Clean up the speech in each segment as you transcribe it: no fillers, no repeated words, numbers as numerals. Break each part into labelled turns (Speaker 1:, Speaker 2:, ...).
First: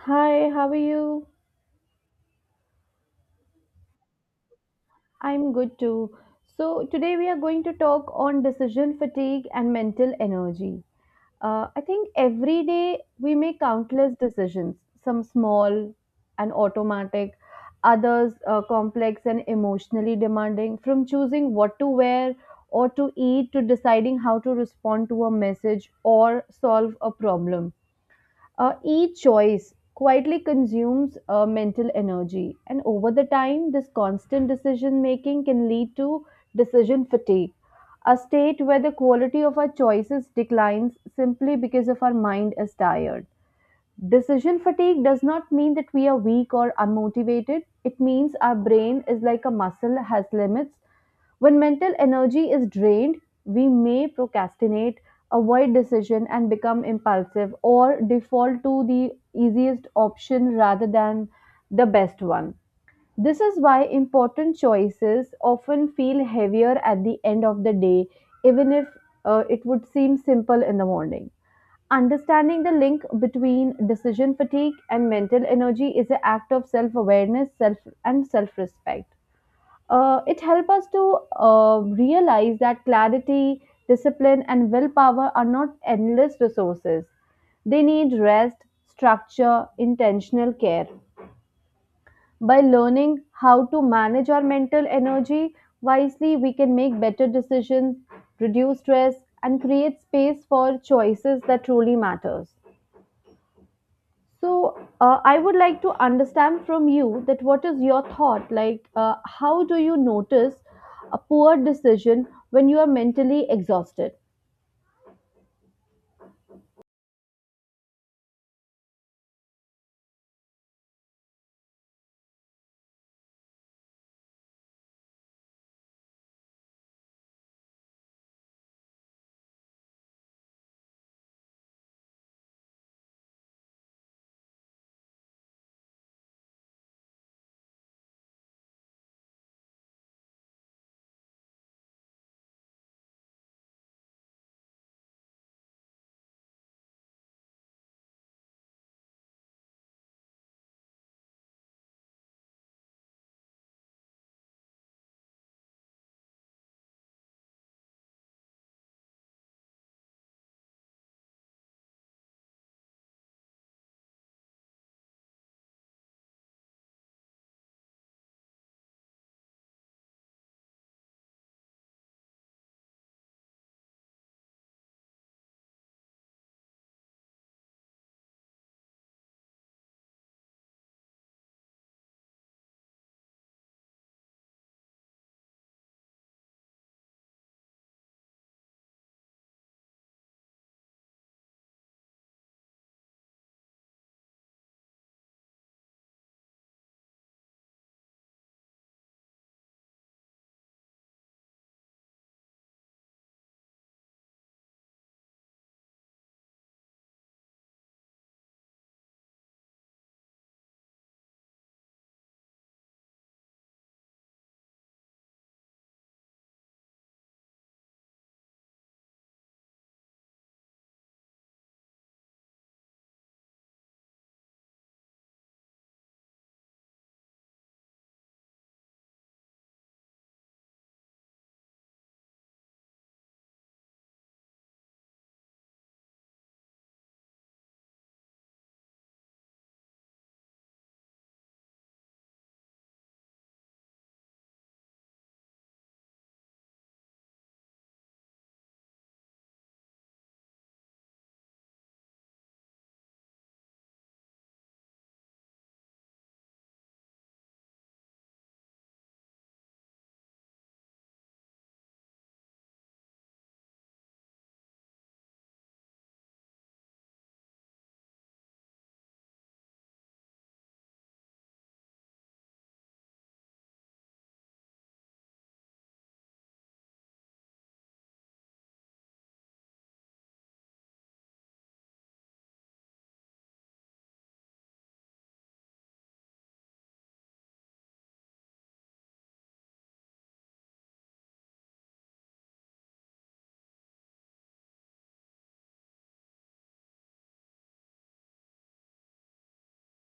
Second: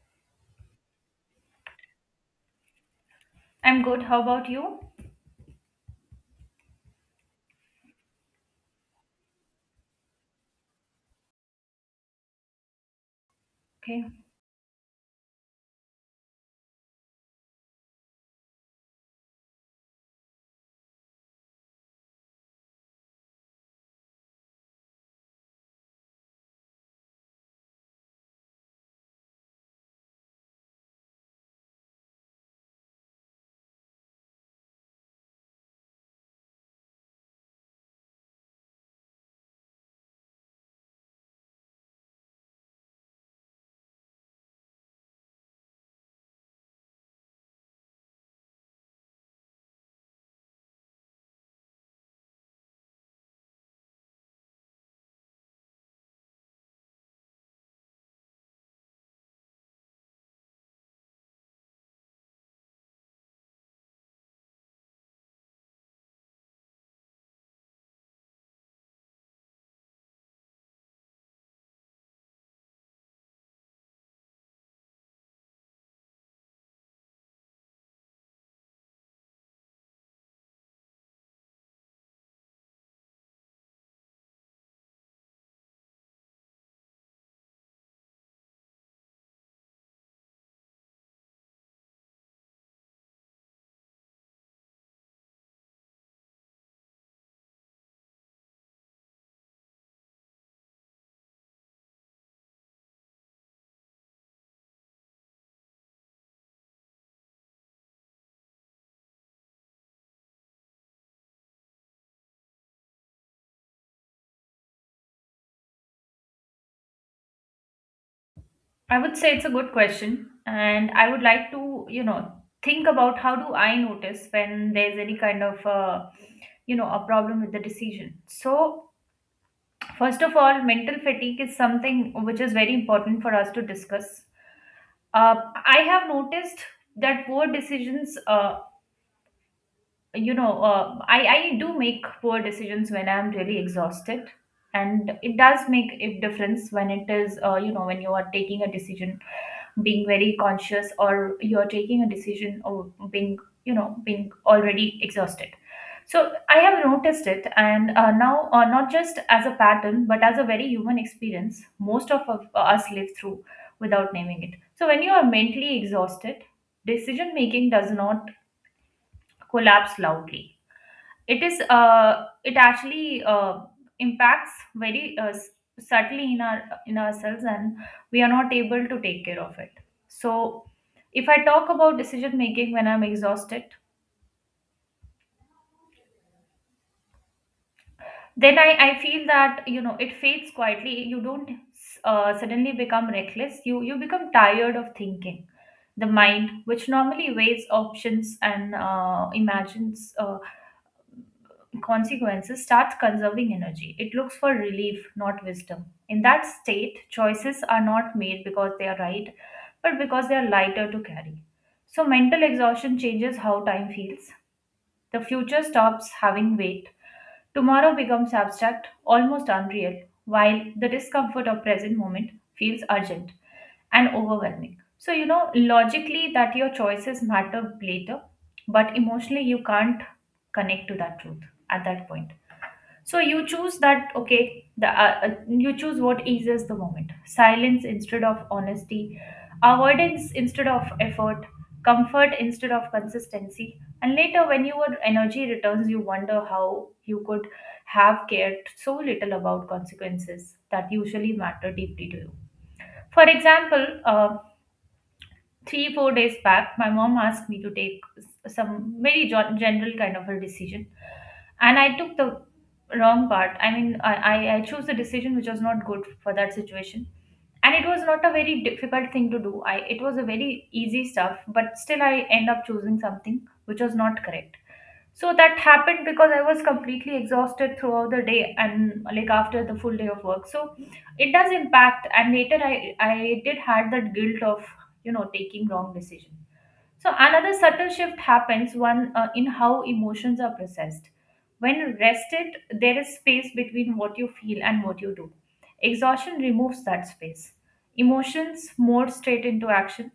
Speaker 1: Hi, how are you?
Speaker 2: I'm good. How about you?
Speaker 1: I'm good too. So, today we are going to talk on decision fatigue and mental energy. I think every day we make
Speaker 2: Okay.
Speaker 1: countless decisions, some small and automatic, others complex and emotionally demanding, from choosing what to wear or to eat to deciding how to respond to a message or solve a problem. Each choice quietly consumes mental energy, and over the time, this constant decision making can lead to decision fatigue, a state where the quality of our choices declines simply because of our mind is tired. Decision fatigue does not mean that we are weak or unmotivated. It means our brain is like a muscle, has limits. When mental energy is drained, we may procrastinate, avoid decision, and become impulsive or default to the easiest option rather than the best one. This is why important choices often feel heavier at the end of the day, even if it would seem simple in the morning. Understanding the link between decision fatigue and mental energy is an act of self-awareness, self and self-respect. It helps us to realize that clarity, discipline, and willpower are not endless resources. They need rest, structure, intentional care. By learning how to manage our mental energy wisely, we can make better decisions, reduce stress, and create space for choices that truly matters. So, I would like to understand from you that what is your thought? Like, how do you notice a poor decision when you are mentally exhausted?
Speaker 2: I would say it's a good question. And I would like to, think about how do I notice when there's any kind of, a problem with the decision. So, first of all, mental fatigue is something which is very important for us to discuss. Uh, I have noticed that poor decisions, I do make poor decisions when I'm really exhausted. And it does make a difference when it is, when you are taking a decision being very conscious or you're taking a decision or being you know being already exhausted. So I have noticed it, and now not just as a pattern but as a very human experience most of us live through without naming it. So when you are mentally exhausted, decision making does not collapse loudly. It is it actually impacts very subtly in our in ourselves, and we are not able to take care of it. So if I talk about decision making when I'm exhausted, then I feel that it fades quietly. You don't suddenly become reckless, you become tired of thinking. The mind which normally weighs options and imagines consequences starts conserving energy. It looks for relief, not wisdom. In that state, choices are not made because they are right, but because they are lighter to carry. So, mental exhaustion changes how time feels. The future stops having weight. Tomorrow becomes abstract, almost unreal, while the discomfort of present moment feels urgent and overwhelming. So, logically that your choices matter later, but emotionally you can't connect to that truth at that point. So you choose that, okay, you choose what eases the moment. Silence instead of honesty, avoidance instead of effort, comfort instead of consistency. And later, when your energy returns, you wonder how you could have cared so little about consequences that usually matter deeply to you. For example, 3-4 days back my mom asked me to take some very general kind of a decision, and I took the wrong part. I mean, I chose a decision which was not good for that situation, and it was not a very difficult thing to do. I It was a very easy stuff, but still I end up choosing something which was not correct. So that happened because I was completely exhausted throughout the day and like after the full day of work. So it does impact, and later I did had that guilt of taking wrong decision. So another subtle shift happens one in how emotions are processed. When rested, there is space between what you feel and what you do. Exhaustion removes that space. Emotions more straight into action,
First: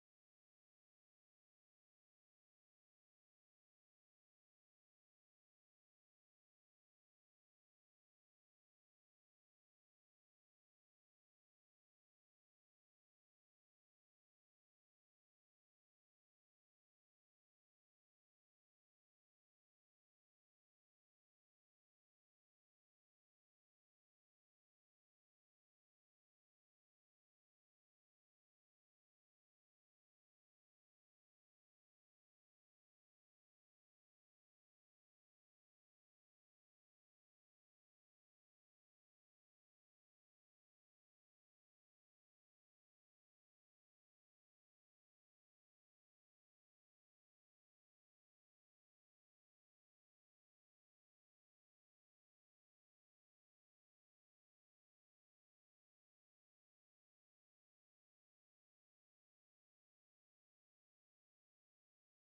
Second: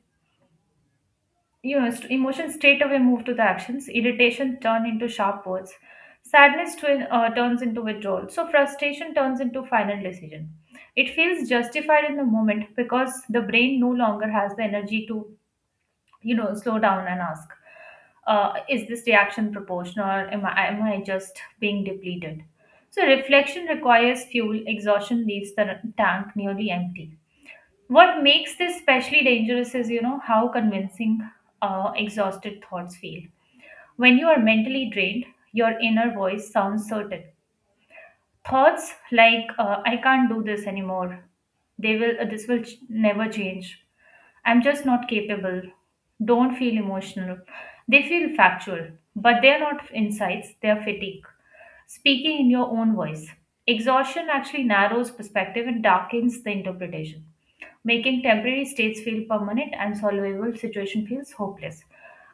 Speaker 2: emotions straight away move to the actions. Irritation turn into sharp words. Sadness turns into withdrawal. So frustration turns into final decision. It feels justified in the moment because the brain no longer has the energy to, slow down and ask, is this reaction proportional? Am I just being depleted? So reflection requires fuel. Exhaustion leaves the tank nearly empty. What makes this especially dangerous is, how convincing exhausted thoughts feel. When you are mentally drained, your inner voice sounds certain. Thoughts like "I can't do this anymore," this will never change. I'm just not capable. Don't feel emotional. They feel factual, but they are not insights. They are fatigue. Speaking in your own voice. Exhaustion actually narrows perspective and darkens the interpretation, making temporary states feel permanent and solvable situation feels hopeless.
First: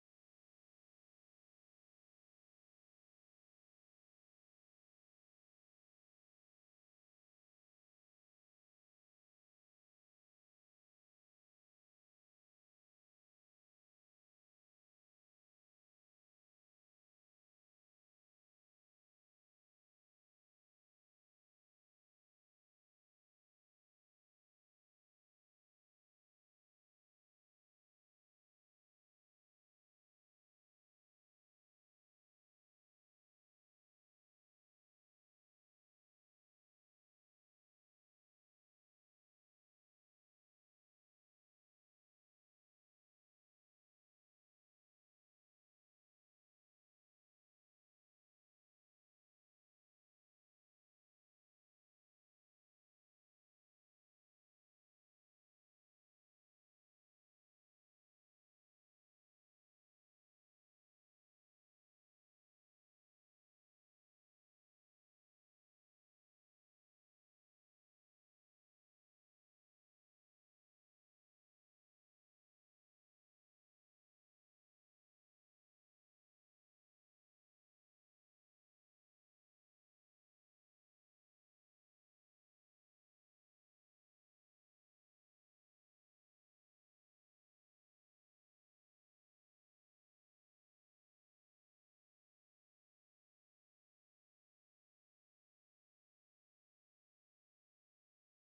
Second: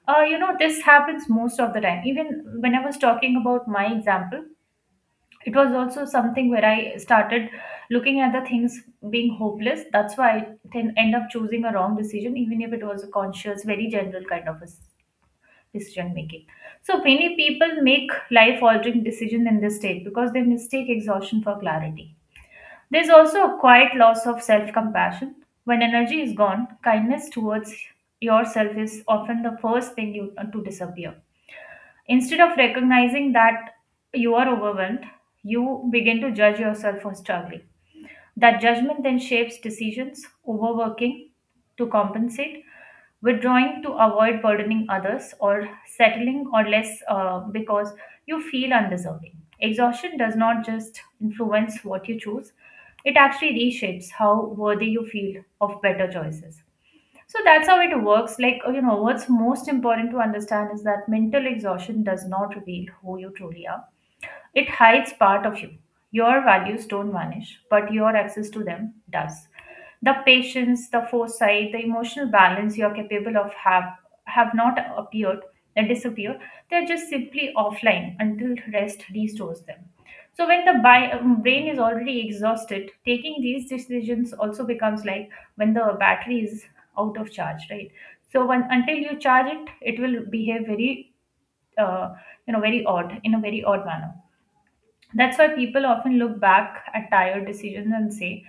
Speaker 2: This happens most of the time. Even when I was talking about my example, it was also something where I started looking at the things being hopeless. That's why I then end up choosing a wrong decision, even if it was a conscious very general kind of a decision making. So many people make life altering decision in this state because they mistake exhaustion for clarity. There's also a quiet loss of self compassion. When energy is gone, kindness towards yourself is often the first thing you to disappear. Instead of recognizing that you are overwhelmed, you begin to judge yourself for struggling. That judgment then shapes decisions, overworking to compensate, withdrawing to avoid burdening others, or settling or less because you feel undeserving. Exhaustion does not just influence what you choose, it actually reshapes how worthy you feel of better choices. So that's how it works. Like, what's most important to understand is that mental exhaustion does not reveal who you truly are, it hides part of you. Your values don't vanish, but your access to them does. The patience, the foresight, the emotional balance you're capable of have not appeared and disappeared. They're just simply offline until rest restores them. So when the brain is already exhausted, taking these decisions also becomes like when the battery is out of charge, right? So when until you charge it, it will behave very, uh, very odd in a very odd manner. That's why people often look back at tired decisions and say,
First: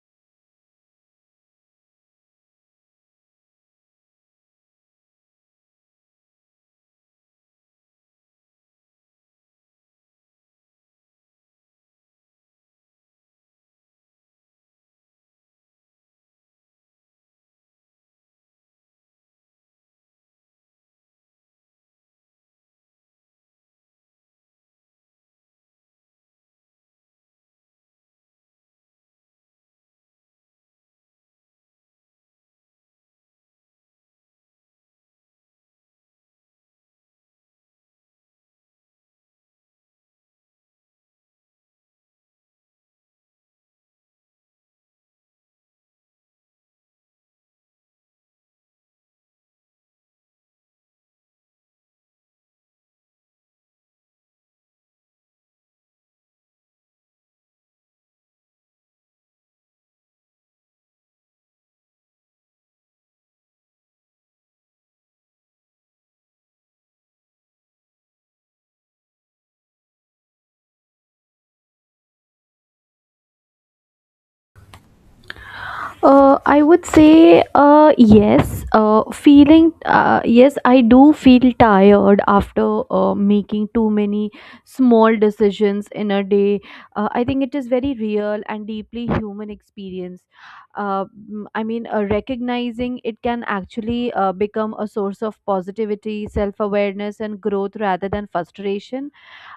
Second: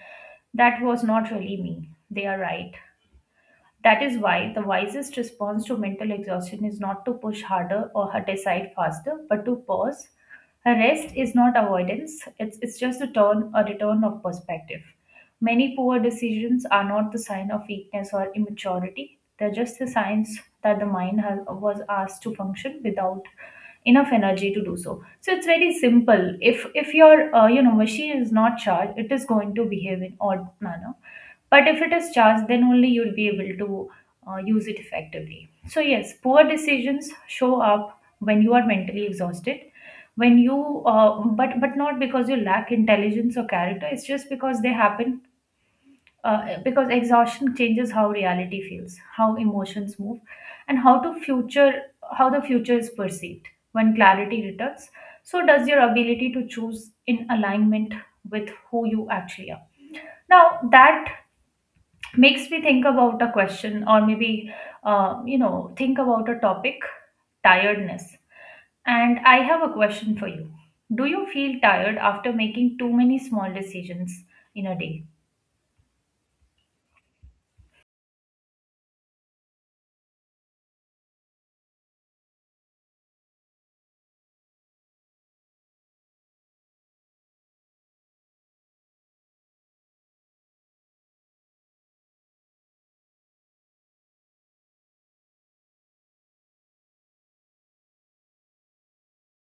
Speaker 2: that was not really me. They are right. That is why the wisest response to mental exhaustion is not to push harder or decide faster, but to pause. A rest is not avoidance, it's just a turn, a return of perspective. Many poor decisions are not the sign of weakness or immaturity, they're just the signs that the mind has, was asked to function without enough energy to do so. So it's very simple. If your machine is not charged, it is going to behave in odd manner. But if it is charged, then only you'll be able to use it effectively. So yes, poor decisions show up when you are mentally exhausted, when you but not because you lack intelligence or character. It's just because they happen because exhaustion changes how reality feels, how emotions move, and how the future is perceived. When clarity returns, so does your ability to choose in alignment with who you actually are. Now that makes me think about a question, or maybe think about a topic, tiredness. And I have a question for you. Do you feel tired after making too many small decisions in a day?
Speaker 1: I would say yes. Feeling Yes, I do feel tired after making too many small decisions in a day. I think it is very real and deeply human experience. Uh, Recognizing it can actually become a source of positivity, self awareness, and growth rather than frustration.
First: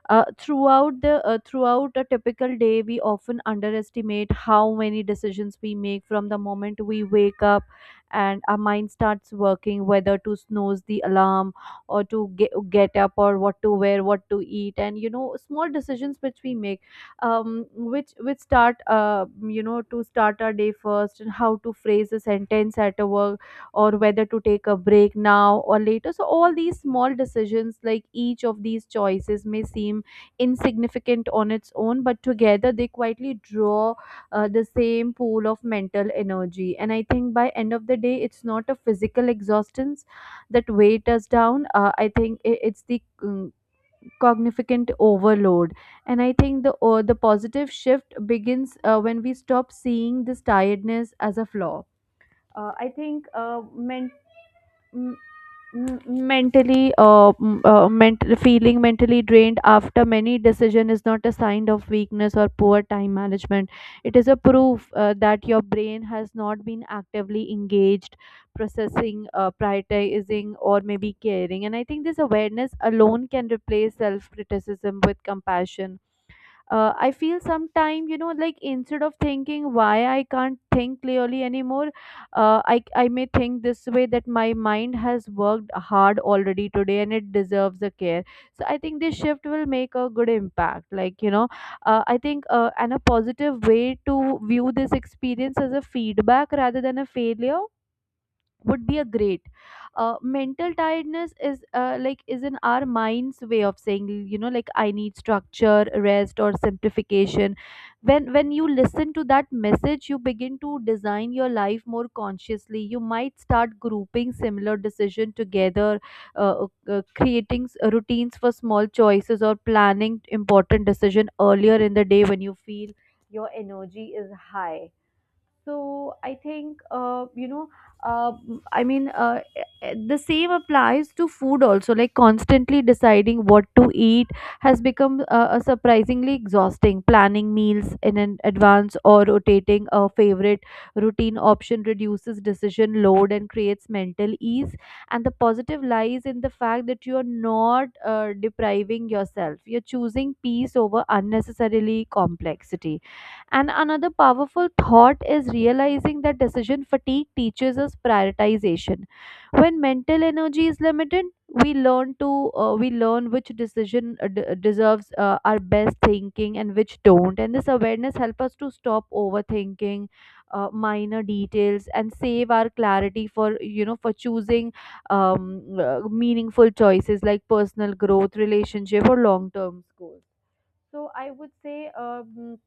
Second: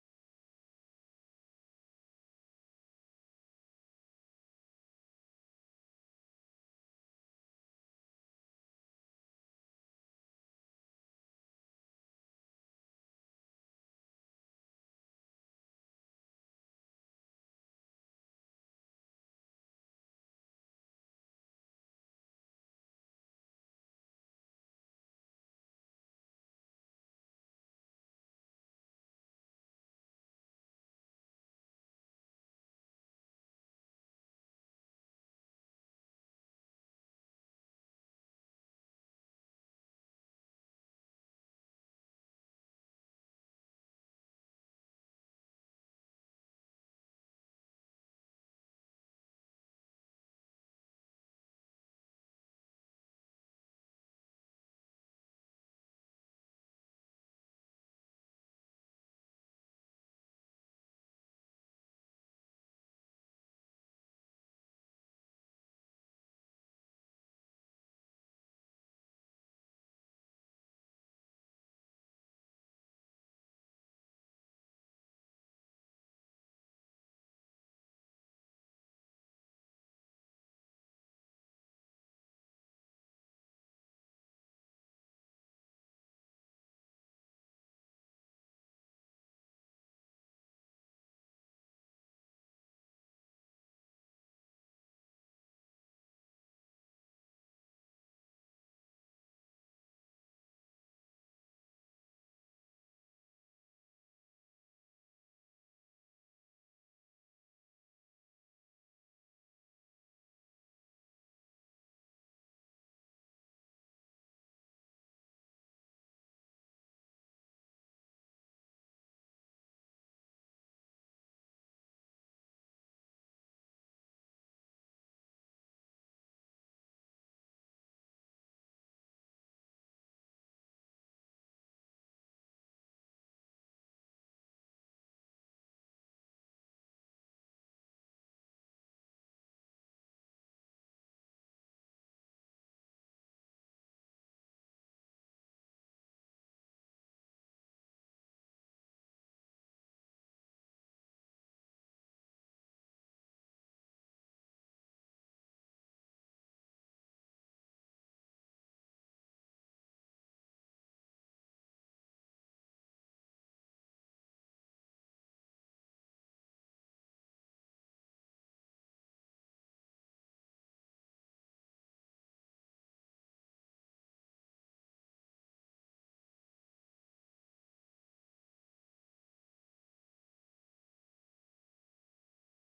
Speaker 1: Throughout a typical day, we often underestimate how many decisions we make from the moment we wake up and our mind starts working, whether to snooze the alarm or to get up or what to wear, what to eat, and you know small decisions which we make, which start you know to start our day first and how to phrase a sentence at a work or whether to take a break now or later. So, all these small decisions, like each of these choices, may seem insignificant on its own, but together they quietly draw the same pool of mental energy. And I think by end of the day, it's not a physical exhaustion that weighs us down. It's the cognificant overload. And I think the positive shift begins when we stop seeing this tiredness as a flaw. I think mental m- m- mentally m- ment- Feeling mentally drained after many decision is not a sign of weakness or poor time management. It is a proof that your brain has not been actively engaged processing, prioritizing, or maybe caring. And I think this awareness alone can replace self criticism with compassion. I feel sometime you know like instead of thinking why I can't think clearly anymore, I may think this way that my mind has worked hard already today and it deserves a care. So I think this shift will make a good impact, like you know, I think and a positive way to view this experience as a feedback rather than a failure would be a great. Mental tiredness is is in our mind's way of saying you know like I need structure, rest, or simplification. When you listen to that message, you begin to design your life more consciously. You might start grouping similar decision together, creating routines for small choices or planning important decision earlier in the day when you feel your energy is high. So I think you know uh, I mean e- e- The same applies to food also. Like constantly deciding what to eat has become a surprisingly exhausting planning meals in an advance or rotating a favorite routine option reduces decision load and creates mental ease. And the positive lies in the fact that you are not depriving yourself. You're choosing peace over unnecessarily complexity. And another powerful thought is realizing that decision fatigue teaches us prioritization. When mental energy is limited, we learn which decision deserves our best thinking and which don't. And this awareness helps us to stop overthinking minor details and save our clarity for you know for choosing meaningful choices like personal growth, relationship, or long term goals. So I would say. Um,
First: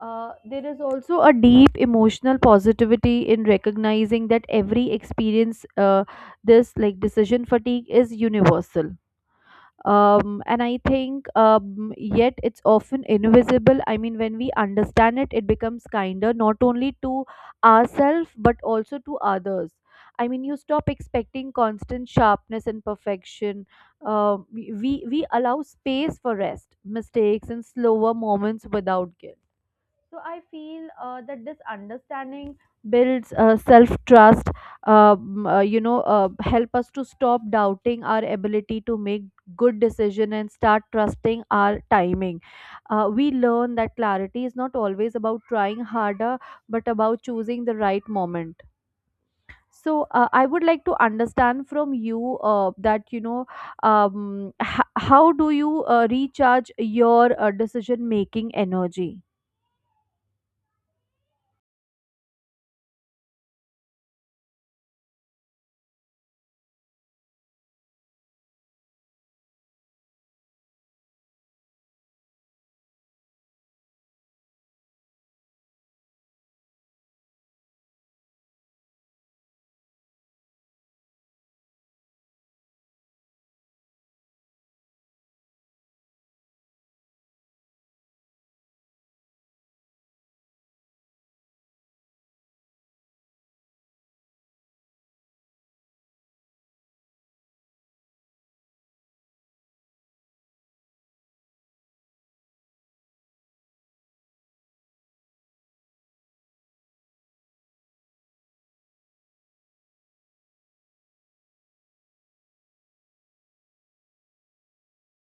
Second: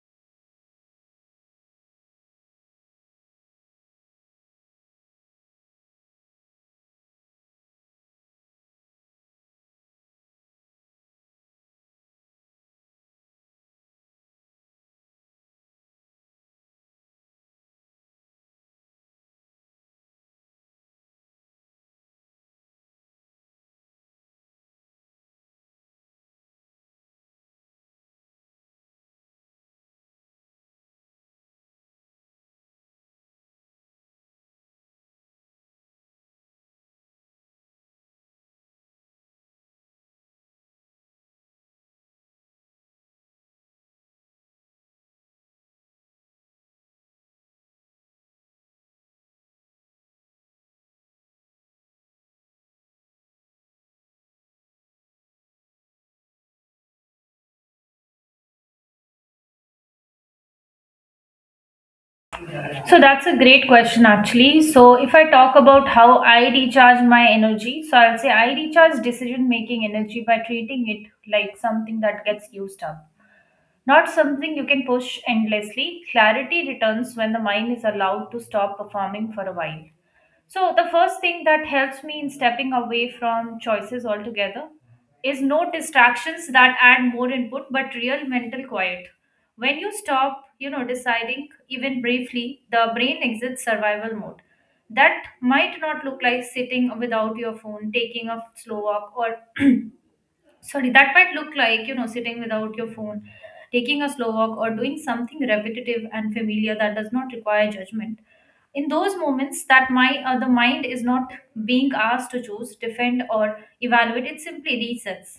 Speaker 1: uh, There is also a deep emotional positivity in recognizing that every experience, this like decision fatigue is universal. And I think, yet it's often invisible. I mean, when we understand it, it becomes kinder not only to ourselves but also to others. I mean, you stop expecting constant sharpness and perfection. We allow space for rest, mistakes, and slower moments without guilt. So I feel that this understanding builds self trust. Help us to stop doubting our ability to make good decision and start trusting our timing. We learn that clarity is not always about trying harder, but about choosing the right moment. So I would like to understand from you that you know how do you recharge your decision making energy?
Speaker 2: So that's a great question actually. So if I talk about how I recharge my energy, so I'll say I recharge decision making energy by treating it like something that gets used up, not something you can push endlessly. Clarity returns when the mind is allowed to stop performing for a while. So, the first thing that helps me in stepping away from choices altogether is no distractions that add more input, but real mental quiet. When you stop, deciding even briefly, the brain exits survival mode. That might not look like sitting without your phone, taking a slow walk, or sorry, that might look like sitting without your phone, taking a slow walk, or doing something repetitive and familiar that does not require judgment. In those moments that my the mind is not being asked to choose, defend, or evaluate, it simply resets.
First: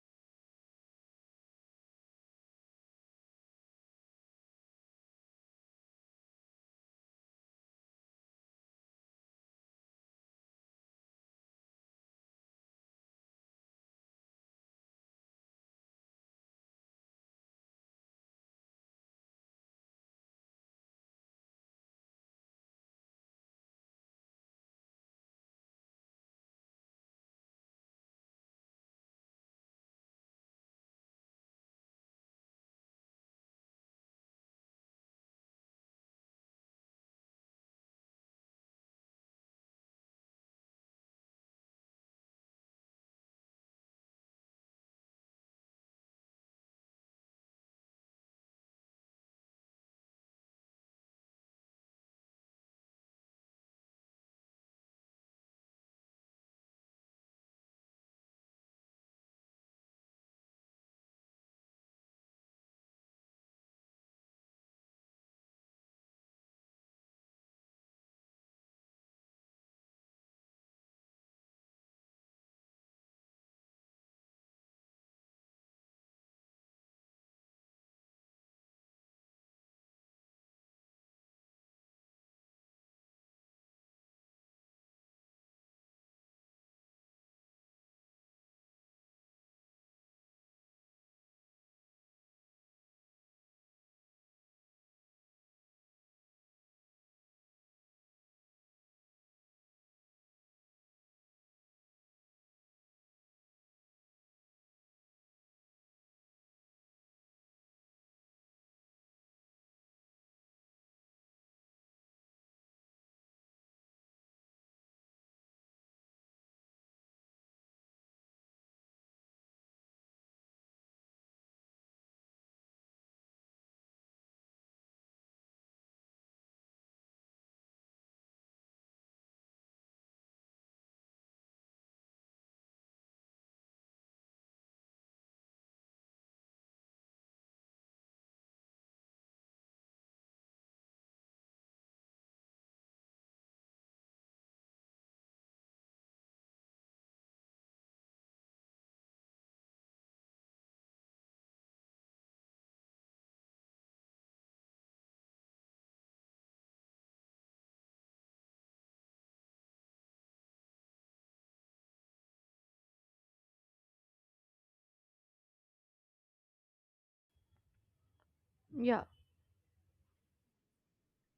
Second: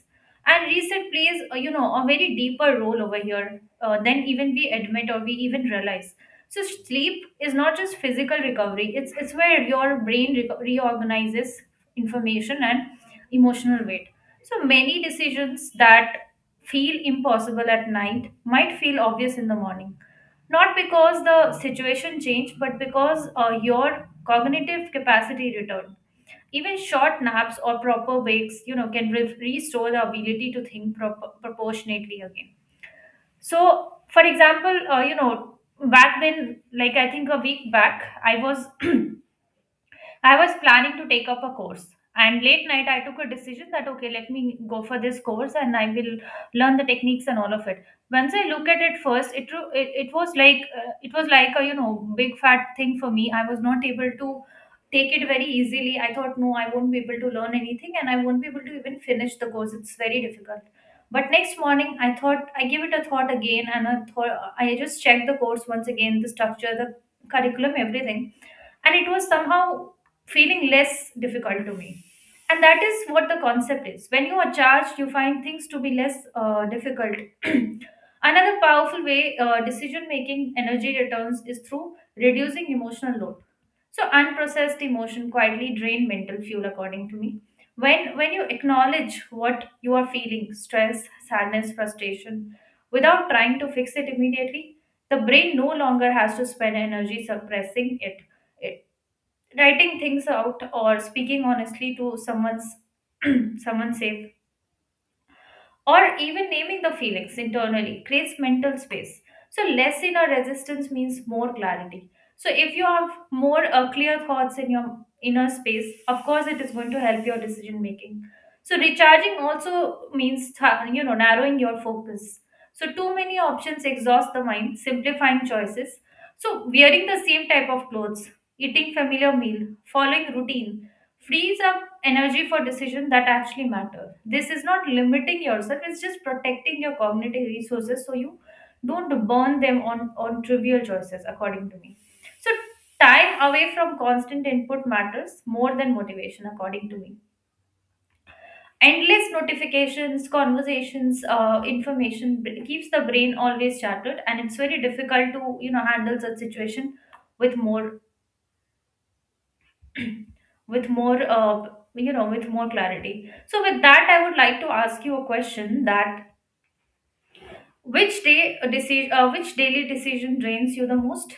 Speaker 2: And reset plays a very deeper role over here, than even we admit or we even realize. So sleep is not just physical recovery, it's where your brain reorganizes information and emotional weight. So many decisions that feel impossible at night might feel obvious in the morning. Not because the situation changed, but because your cognitive capacity returned. Even short naps or proper breaks, can restore the ability to think proportionately again. So, for example, back then, like I think a week back, I was I was planning to take up a course, and late night I took a decision that okay, let me go for this course and I will learn the techniques and all of it. Once I look at it first, it was like a big fat thing for me. I was not able to take it very easily. I thought no, I won't be able to learn anything, and I won't be able to even finish the course. It's very difficult. But next morning, I thought I gave it a thought again, and I thought I just checked the course once again, the structure, the curriculum, everything, and it was somehow feeling less difficult to me. And that is what the concept is. When you are charged, you find things to be less difficult. Another powerful way decision making energy returns is through reducing emotional load. So unprocessed emotion quietly drain mental fuel, according to me. When you acknowledge what you are feeling, stress, sadness, frustration, without trying to fix it immediately, the brain no longer has to spend energy suppressing it, writing things out or speaking honestly to someone's someone safe, or even naming the feelings internally creates mental space. So less inner resistance means more clarity. So if you have more clear thoughts in your inner space, of course, it is going to help your decision making. So recharging also means narrowing your focus. So too many options exhaust the mind, simplifying choices. So wearing the same type of clothes, eating familiar meal, following routine frees up energy for decisions that actually matter. This is not limiting yourself, it's just protecting your cognitive resources so you don't burn them on trivial choices, according to me. So time away from constant input matters more than motivation, according to me. Endless notifications, conversations, information keeps the brain always shattered, and it's very difficult to handle such situation with more with more uh, with more clarity. So with that I would like to ask you a question that which daily decision drains you the most?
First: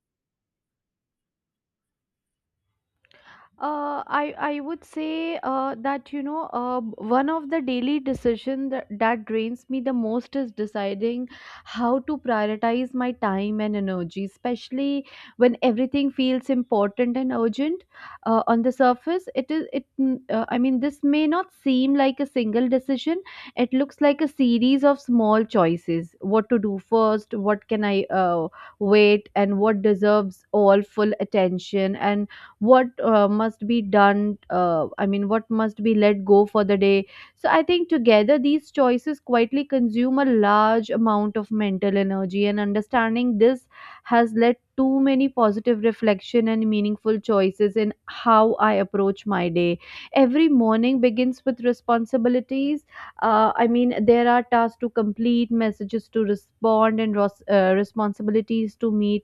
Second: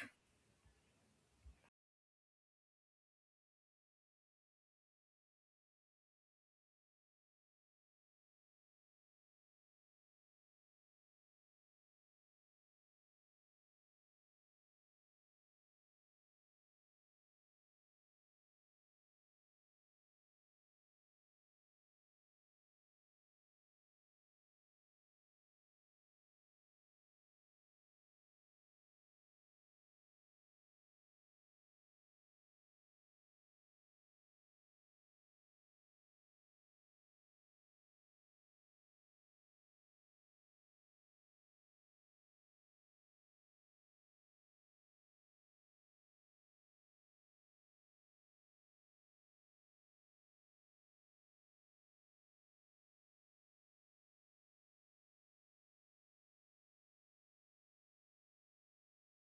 Speaker 1: I would say that you know one of the daily decision that drains me the most is deciding how to prioritize my time and energy, especially when everything feels important and urgent. On the surface, it is it. This may not seem like a single decision. It looks like a series of small choices: what to do first, what can I uh, wait, and what deserves all full attention and what must be done I mean what must be let go for the day. So I think together these choices quietly consume a large amount of mental energy, and understanding this has led to many positive reflection and meaningful choices in how I approach my day. Every morning begins with responsibilities. I mean, there are tasks to complete, messages to respond, and responsibilities to meet,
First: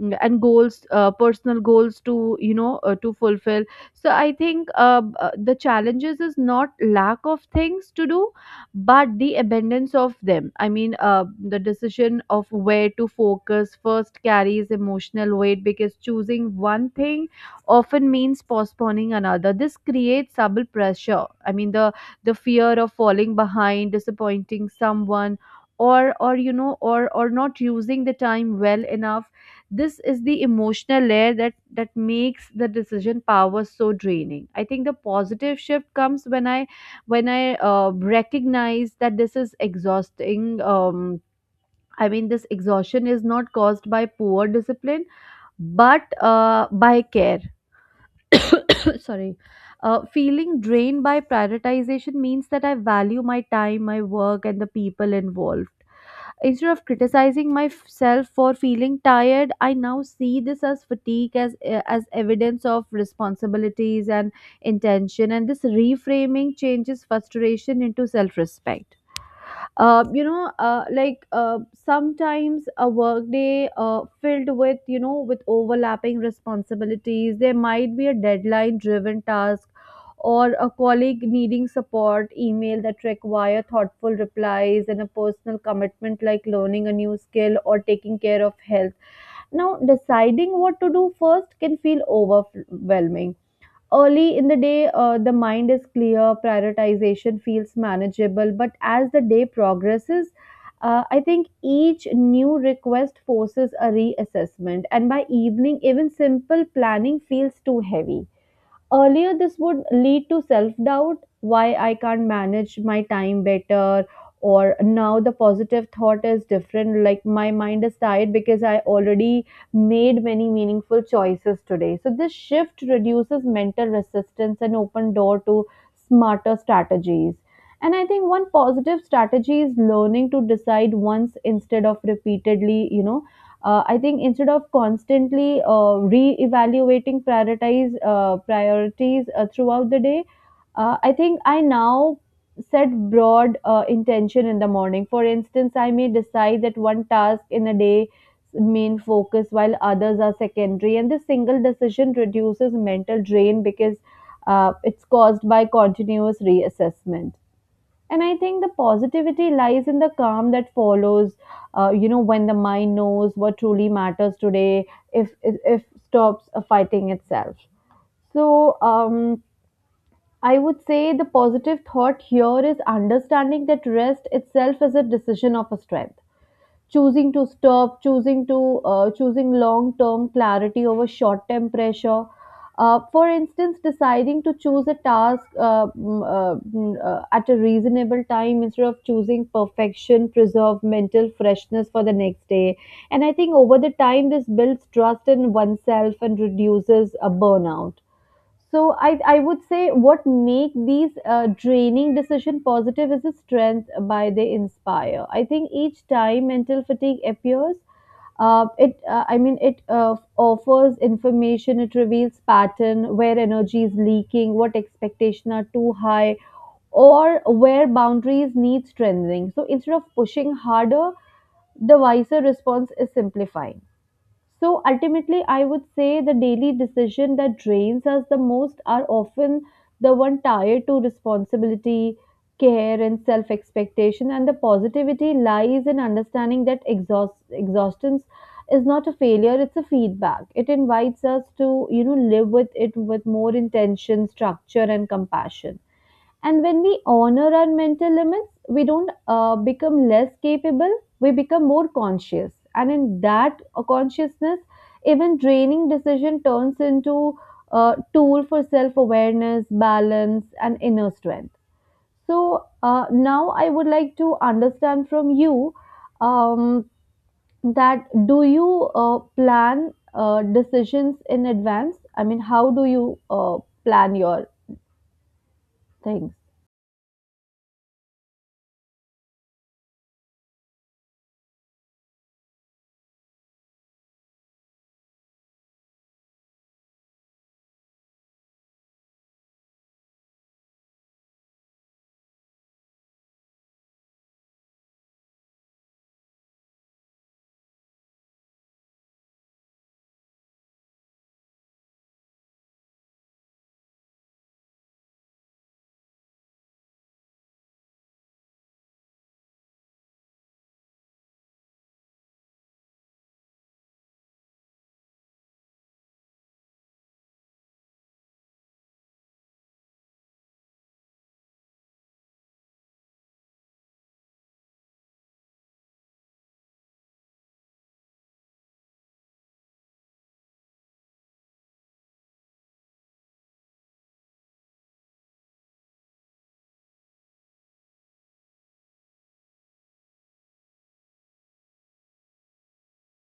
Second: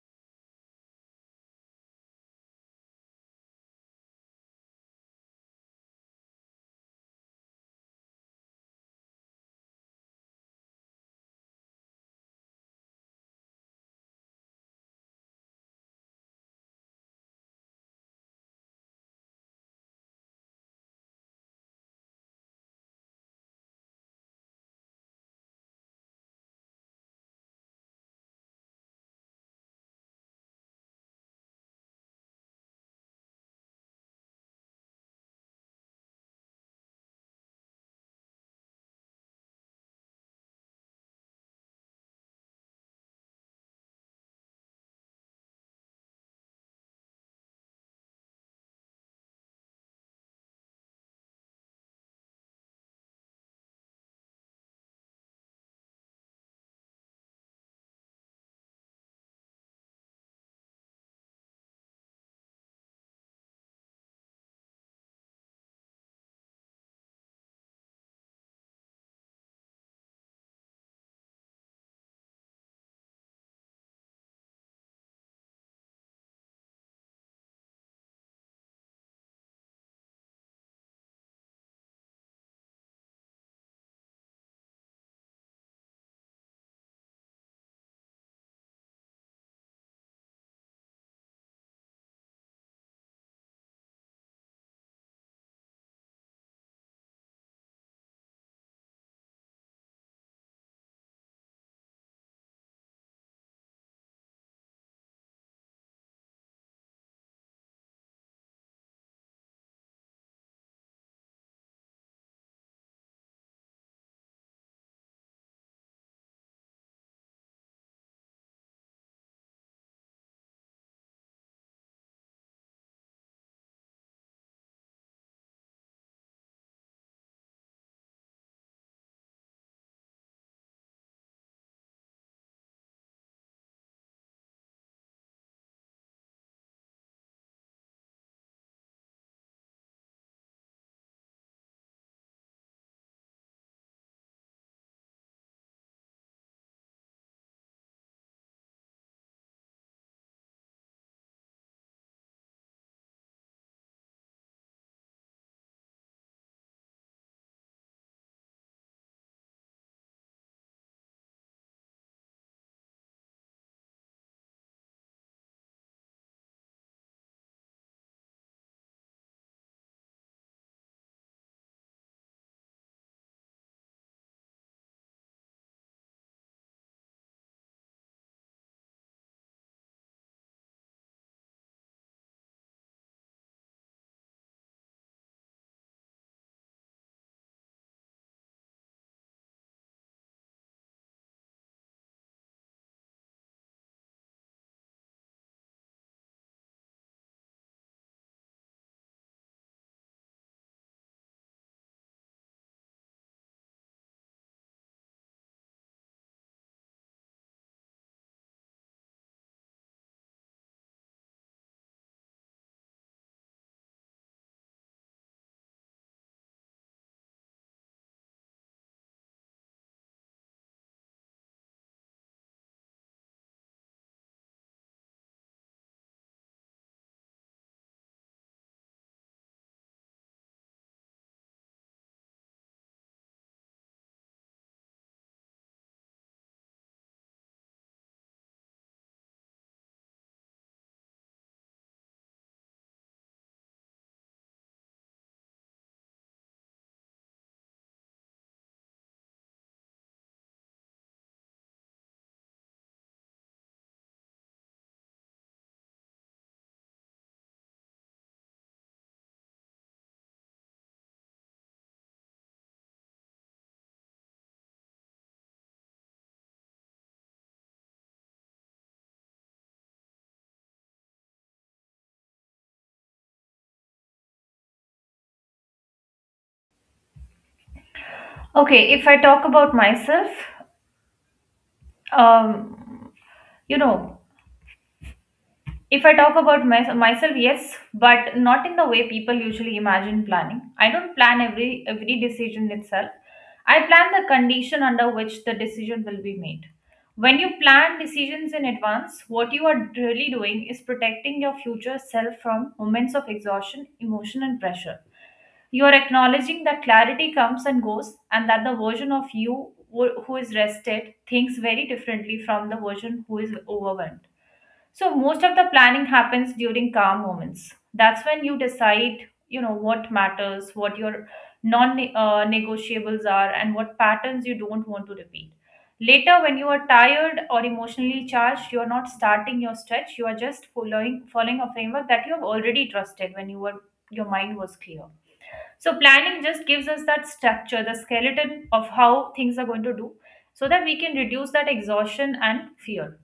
Speaker 1: and goals, personal goals to you know to fulfill. The challenges is not lack of things to do but the abundance of them. The decision of where to focus first carries emotional weight because choosing one thing often means postponing another. This creates double pressure. I mean the fear of falling behind, disappointing someone, or you know or not using the time well enough. This is the emotional layer that makes the decision power so draining. I think the positive shift comes when I recognize that this is exhausting. I mean, this exhaustion is not caused by poor discipline, but by care. Sorry. Feeling drained by prioritization means that I value my time, my work, and the people involved. Instead of criticizing myself for feeling tired, I now see this as fatigue, as evidence of responsibilities and intention. And this reframing changes frustration into self-respect. uh, you know, uh, like uh, Sometimes a workday filled with, you know, with overlapping responsibilities. There might be a deadline-driven task or a colleague needing support email that require thoughtful replies and a personal commitment like learning a new skill or taking care of health. Now, deciding what to do first can feel overwhelming. Early in the day, the mind is clear, prioritization feels manageable, but as the day progresses, I think each new request forces a reassessment, and by evening, even simple planning feels too heavy. Earlier, this would lead to self doubt why I can't manage my time better. Or now the positive thought is different. Like my mind is tired because I already made many meaningful choices today. So this shift reduces mental resistance and open door to smarter strategies. And I think one positive strategy is learning to decide once instead of repeatedly, I think instead of constantly re-evaluating prioritize priorities throughout the day. I think I now set broad intention in the morning. For instance, I may decide that one task in a day main focus while others are secondary, and this single decision reduces mental drain because it's caused by continuous reassessment. And I think the positivity lies in the calm that follows, when the mind knows what truly matters today, if stops fighting itself. So I would say the positive thought here is understanding that rest itself is a decision of a strength, choosing to stop, choosing long term clarity over short term pressure. For instance, deciding to choose a task at a reasonable time instead of choosing perfection, preserve mental freshness for the next day. And I think over the time, this builds trust in oneself and reduces a burnout. So I would say what make these draining decision positive is the strength by they inspire. I think each time mental fatigue appears, it I mean it offers information. It reveals pattern where energy is leaking, what expectation are too high, or where boundaries need strengthening. So instead of pushing harder, the wiser response is simplifying. So ultimately, I would say the daily decision that drains us the most are often the one tied to responsibility, care, and self expectation. And the positivity lies in understanding that exhaustion is not a failure; it's a feedback. It invites us to, you know, live with it with more intention, structure, and compassion. And when we honor our mental limits, we don't become less capable, we become more conscious. And in that consciousness, even draining decision turns into a tool for self awareness, balance, and inner strength. So now I would like to understand from you, um, that do you plan decisions in advance? I mean, how do you plan your things?
Speaker 2: Okay, if I talk about myself, um you know if I talk about myself, yes, but not in the way people usually imagine planning. I don't plan every decision itself. I plan the condition under which the decision will be made. When you plan decisions in advance, what you are really doing is protecting your future self from moments of exhaustion, emotion, and pressure. You are acknowledging that clarity comes and goes, and that the version of you who is rested thinks very differently from the version who is overwhelmed. So most of the planning happens during calm moments. That's when you decide, you know, what matters, what your non-negotiables are, and what patterns you don't want to repeat. Later, when you are tired or emotionally charged, you are not starting your stretch. You are just following a framework that you have already trusted when your mind was clear. So planning just gives us that structure, the skeleton of how things are going to do, so that we can reduce that exhaustion and fear.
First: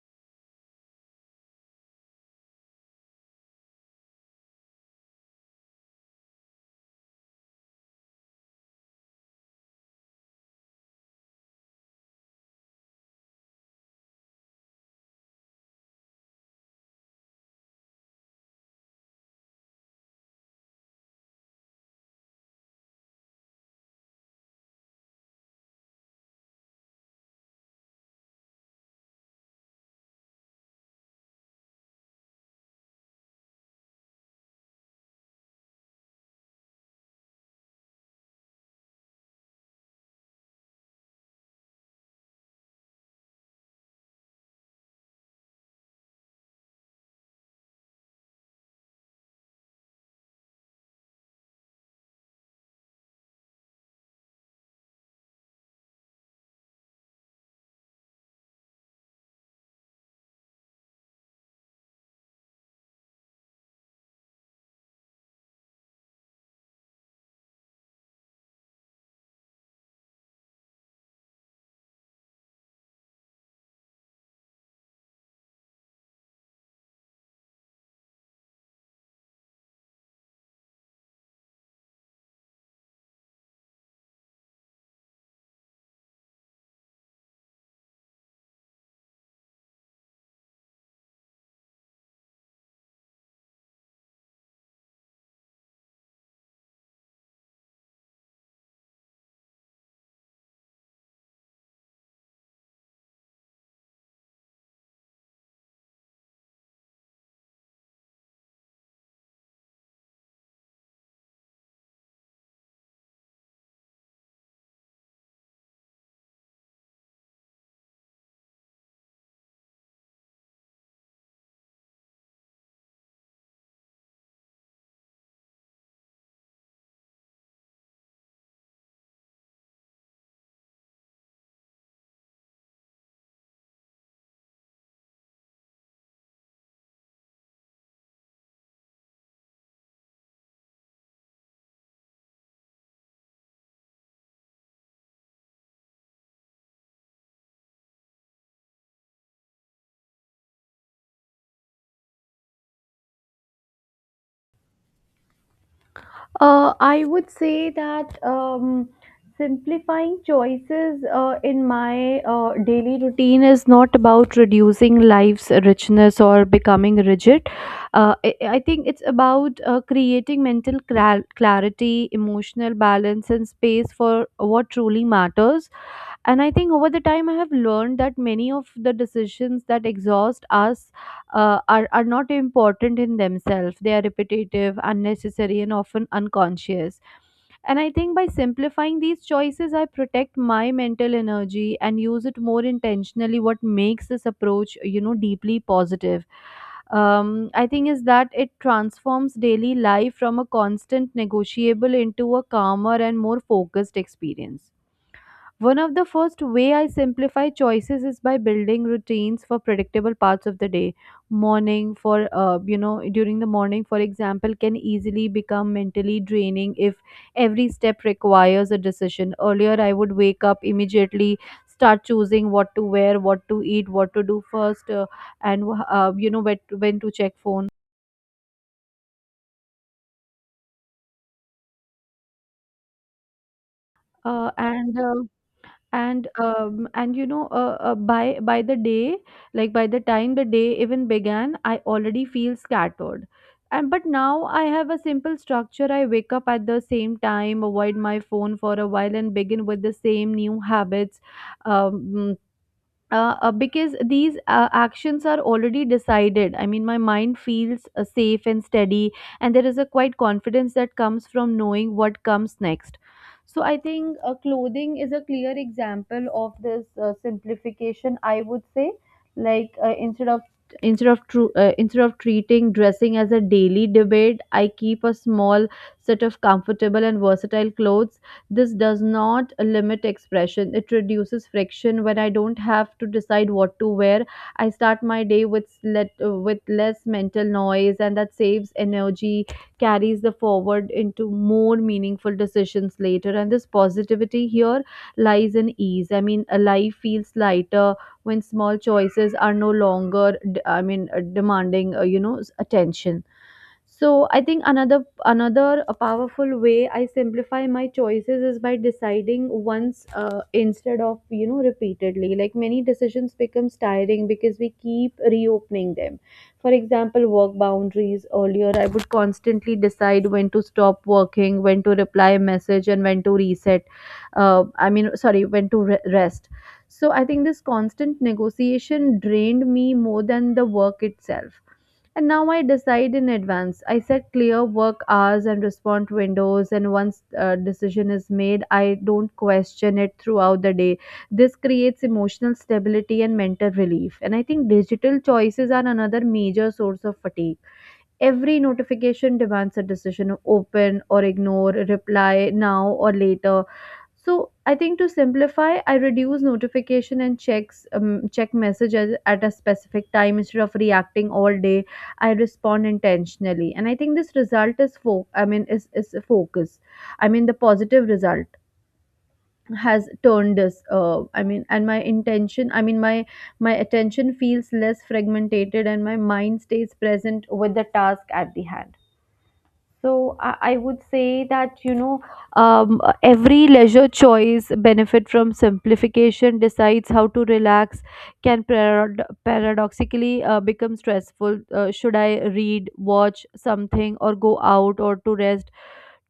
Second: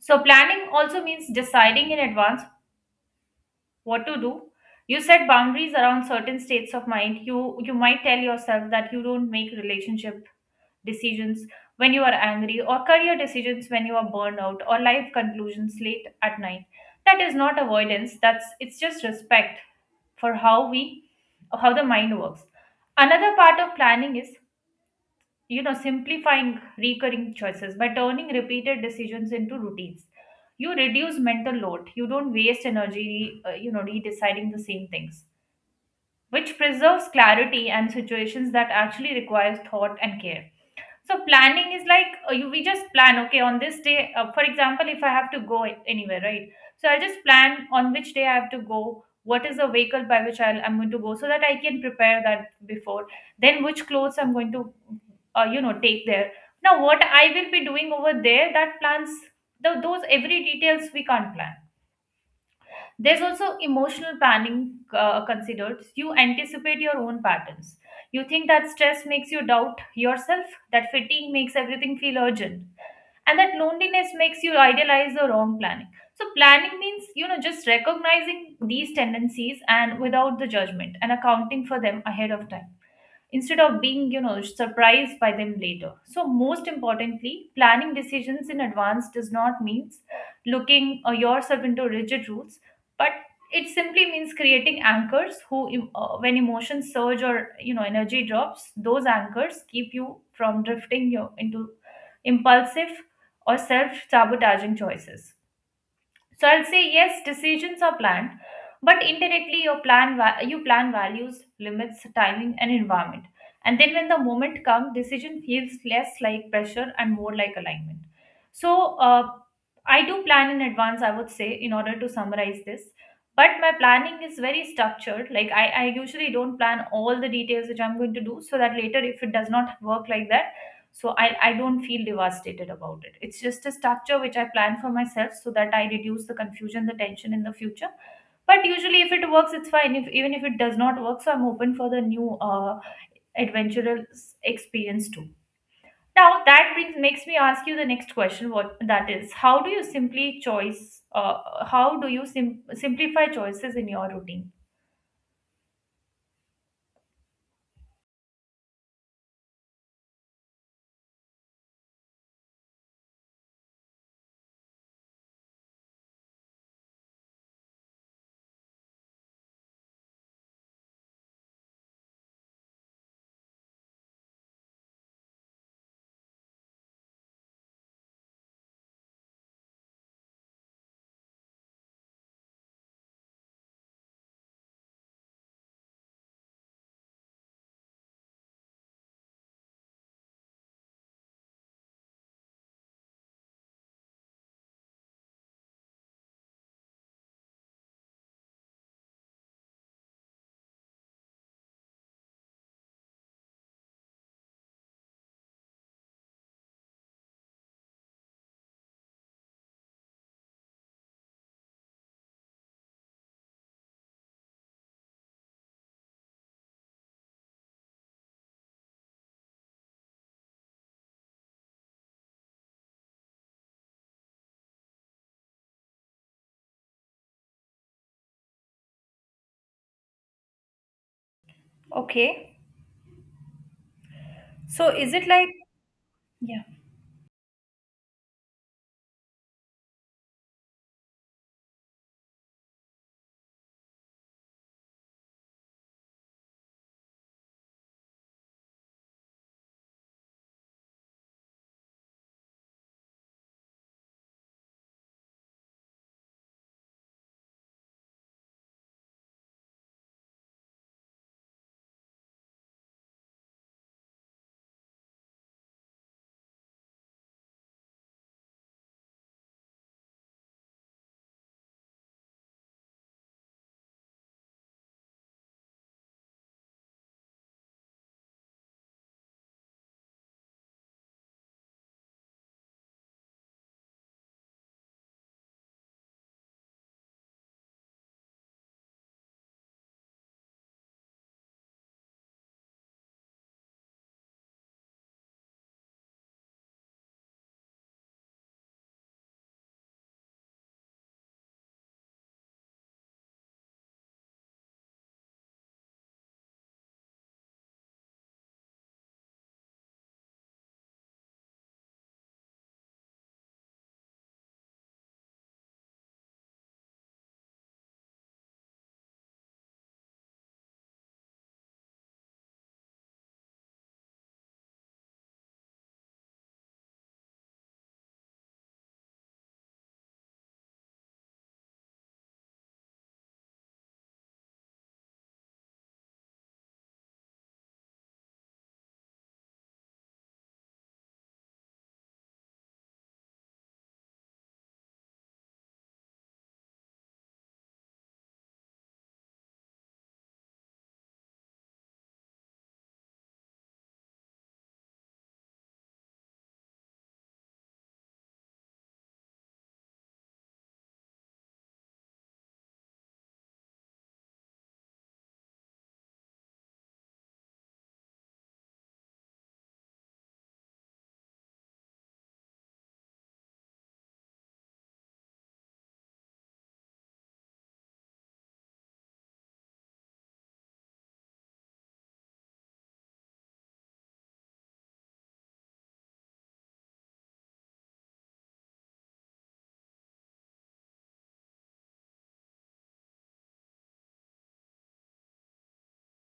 Speaker 2: So planning also means deciding in advance what to do. You set boundaries around certain states of mind. You might tell yourself that you don't make relationship decisions when you are angry, or career decisions when you are burned out, or life conclusions late at night. That is not avoidance. That's, it's just respect for how the mind works. Another part of planning is, you know, simplifying recurring choices. By turning repeated decisions into routines, you reduce mental load. You don't waste energy you know, redeciding the same things, which preserves clarity and situations that actually requires thought and care. So planning is like, you we just plan, okay, on this day, for example, if I have to go anywhere, right, so I'll just plan on which day I have to go, what is the vehicle by which I'm going to go, so that I can prepare that before, then which clothes I'm going to you know, take there, now what I will be doing over there. That plans, those every details we can't plan. There's also emotional planning considered. You anticipate your own patterns. You think that stress makes you doubt yourself, that fatigue makes everything feel urgent, and that loneliness makes you idealize the wrong planning. So planning means, you know, just recognizing these tendencies and without the judgment and accounting for them ahead of time instead of being, you know, surprised by them later. So most importantly, planning decisions in advance does not mean looking yourself into rigid rules, but it simply means creating anchors. When emotions surge or, you know, energy drops, those anchors keep you from drifting you into impulsive or self sabotaging choices. So I'll say yes, decisions are planned, but indirectly. You plan values, limits, timing, and environment. And then when the moment comes, decision feels less like pressure and more like alignment. So I do plan in advance, I would say, in order to summarize this. But my planning is very structured. Like I usually don't plan all the details which I'm going to do, so that later if it does not work like that, so I don't feel devastated about it. It's just a structure which I plan for myself so that I reduce the confusion, the tension in the future. But usually if it works, it's fine. If even if it does not work, so I'm open for the new adventurous experience too. Now that brings, makes me ask you the next question. What that is How do you simply choice, how do you simplify choices in your routine?
Speaker 1: I would say that simplifying choices in my daily routine is not about reducing life's richness or becoming rigid. I think it's about creating mental clarity, emotional balance, and space for what truly matters. And I think over the time, I have learned that many of the decisions that exhaust us are not important in themselves. They are repetitive, unnecessary, and often unconscious. And I think by simplifying these choices, I protect my mental energy and use it more intentionally. What makes this approach, you know, deeply positive? I think is that it transforms daily life from a constant negotiable into a calmer and more focused experience. One of the first way I simplify choices is by building routines for predictable parts of the day. Morning for you know During the morning, for example, can easily become mentally draining if every step requires a decision. Earlier I would wake up immediately, start choosing what to wear, what to eat, what to do first, and you know when to check phone.
Speaker 2: Okay,
Speaker 1: Uh,
Speaker 2: so
Speaker 1: and
Speaker 2: is
Speaker 1: uh,
Speaker 2: it like, yeah,
Speaker 1: and you know by the day, like by the time the day even began, I already feel scattered. And But now I have a simple structure. I wake up at the same time, avoid my phone for a while, and begin with the same new habits. um, because these actions are already decided, I mean, my mind feels safe and steady, and there is a quite confidence that comes from knowing what comes next. So, I think clothing is a clear example of this simplification. I would say, like, instead of treating dressing as a daily debate, I keep a small set of comfortable and versatile clothes. This does not limit expression, it reduces friction. When I don't have to decide what to wear, I start my day with, let, with less mental noise, and that saves energy, carries the forward into more meaningful decisions later. And this positivity here lies in ease. I mean, a life feels lighter when small choices are no longer, I mean, demanding, you know, attention. So I think another a powerful way I simplify my choices is by deciding once, instead of, you know, repeatedly. Like many decisions becomes tiring because we keep reopening them. For example, work boundaries. Earlier I would constantly decide when to stop working, when to reply a message, and when to reset, I mean sorry, when to rest. So I think this constant negotiation drained me more than the work itself. And now I decide in advance. I set clear work hours and respond to windows. And once a decision is made, I don't question it throughout the day. This creates emotional stability and mental relief. And I think digital choices are another major source of fatigue. Every notification demands a decision, open or ignore, reply now or later. So I think to simplify, I reduce notification and checks, check messages at a specific time instead of reacting all day. I respond intentionally, and I think this result I mean is focus. I mean the positive result has turned this. I mean, and my intention, I mean my my attention feels less fragmented, and my mind stays present with the task at the hand. So I would say that, you know, every leisure choice benefit from simplification. Decides how to relax can paradoxically become stressful. Should I read, watch something, or go out or to rest?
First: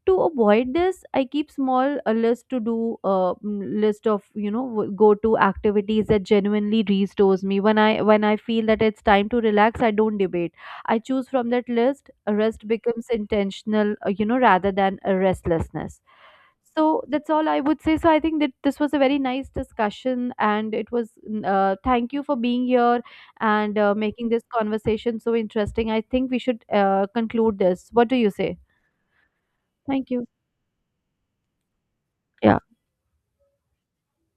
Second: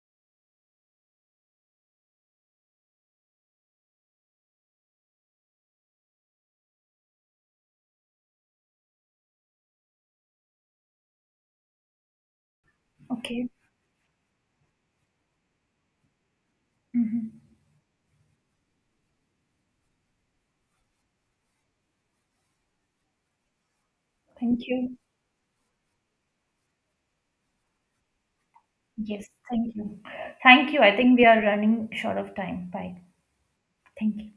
Speaker 1: To avoid this, I keep small a list to do, list of, you know, go to activities that genuinely restores me. When I feel that it's time to relax, I don't debate, I choose from that list. Rest becomes
Speaker 2: okay.
Speaker 1: intentional, rather than a restlessness. So that's
Speaker 2: Hmm.
Speaker 1: all I would say. So I think that this was a very nice discussion, and it was thank you for being here and making this
Speaker 2: Thank you.
Speaker 1: conversation so interesting. I think we should conclude this. What do you say?
Speaker 2: Yes, thank you.
Speaker 1: Thank you.
Speaker 2: Thank you. I think we are running short of time.
Speaker 1: Yeah.
Speaker 2: Bye. Thank you.